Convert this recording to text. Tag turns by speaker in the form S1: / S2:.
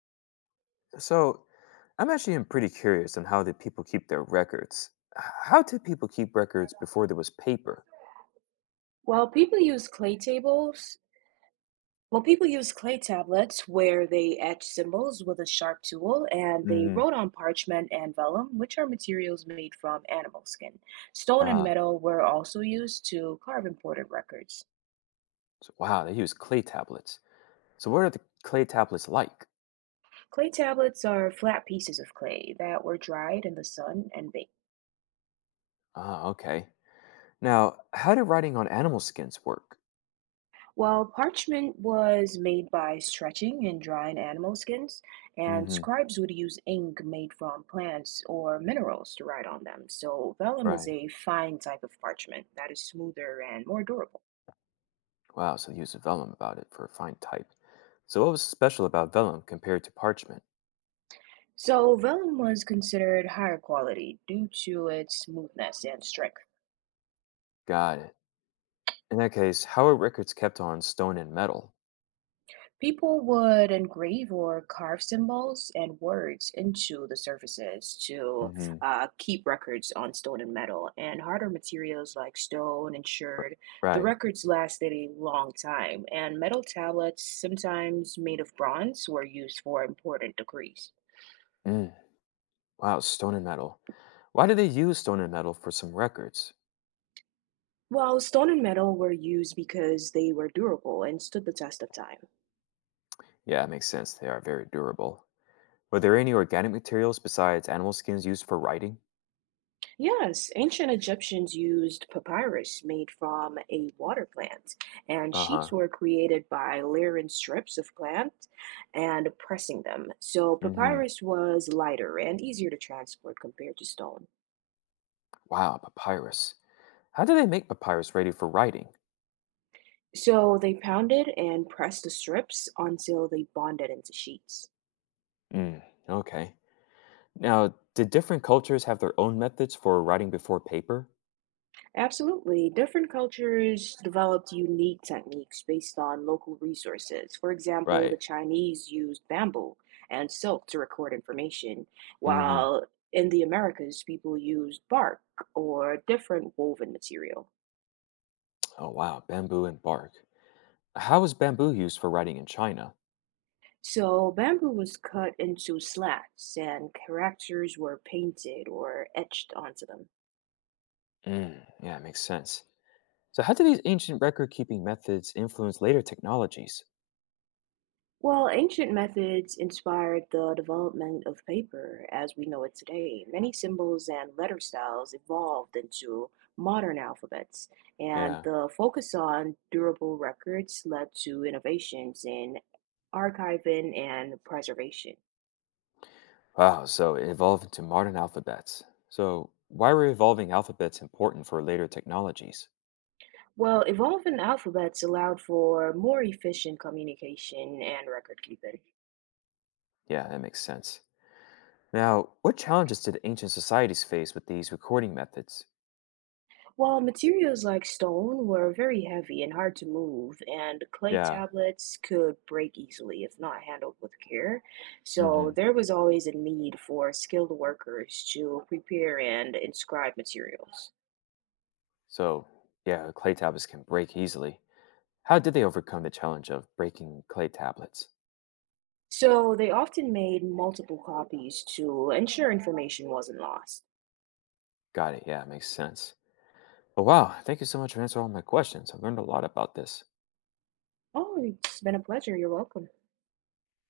S1: So, I'm actually am pretty curious on how the people keep their records. How did people keep records before there was paper?
S2: While people use clay tables, well, people use clay tablets where they etch symbols with a sharp tool and they
S1: Hmm.
S2: wrote on parchment and vellum, which are materials made from animal skin. Stone and
S1: Uh,
S2: metal were also used to carve important records.
S1: wow, they used clay tablets. So, what are the clay tablets like?
S2: Clay tablets are flat pieces of clay that were dried in the sun and baked.
S1: Ah, okay. Now, how did writing on animal skins work?
S2: While parchment was made by stretching and drying animal skins, and
S1: Hmm.
S2: scribes would use ink made from plants or minerals to write on them. So vellum is
S1: Right.
S2: a fine type of parchment that is smoother and more durable.
S1: Wow, so they used vellum about it for a fine type. So, what was special about vellum compared to parchment?
S2: So vellum was considered higher quality due to its smoothness and strength.
S1: Got it. In that case, how are records kept on stone and metal?
S2: People would engrave or carve symbols and words into the surfaces to
S1: Hmm.
S2: keep records on stone and metal, and harder materials like stone ensured the
S1: Right.
S2: records lasted a long time, and metal tablets, sometimes made of bronze, were used for important decrees.
S1: Mm. Wow, stone and metal. Why do they use stone and metal for some records?
S2: While stone and metal were used because they were durable and stood the test of time.
S1: Yeah, it makes sense. They are very durable. Were there any organic materials besides animal skins used for writing?
S2: Yes, ancient Egyptians used papyrus made from a water plant, and
S1: Uh huh.
S2: sheets were created by layering strips of plant and pressing them. So
S1: Mm hmm.
S2: papyrus was lighter and easier to transport compared to stone.
S1: Wow, papyrus. How do they make papyrus ready for writing?
S2: So they pounded and pressed the strips until they bonded into sheets.
S1: Mm, okay. Now, did different cultures have their own methods for writing before paper?
S2: Absolutely. Different cultures developed unique techniques based on local resources. For example,
S1: Right.
S2: the Chinese used bamboo and silk to record information,
S1: Mm hmm.
S2: while in the Americas, people used bark or different woven material.
S1: Oh, wow, bamboo and bark. How was bamboo used for writing in China?
S2: So, bamboo was cut into slats and characters were painted or etched onto them.
S1: Mm, yeah, it makes sense. So, how do these ancient record keeping methods influence later technologies?
S2: Well, ancient methods inspired the development of paper as we know it today. Many symbols and letter styles evolved into modern alphabets, and
S1: Yeah.
S2: the focus on durable records led to innovations in archiving and preservation.
S1: Wow. So, it evolved into modern alphabets. So, why were evolving alphabets important for later technologies?
S2: Well, evolving alphabets allowed for more efficient communication and record keeping.
S1: Yeah, that makes sense. Now, what challenges did ancient societies face with these recording methods?
S2: While materials like stone were very heavy and hard to move, and clay
S1: Yeah.
S2: tablets could break easily if not handled with care, so
S1: Hmm.
S2: there was always a need for skilled workers to prepare and inscribe materials.
S1: So, yeah, clay tablets can break easily. How did they overcome the challenge of breaking clay tablets?
S2: So they often made multiple copies to ensure information wasn't lost.
S1: Got it. Yeah, makes sense. Oh, wow. Thank you so much for answering all my questions. I've learned a lot about this.
S2: Oh, it's been a pleasure. You're welcome.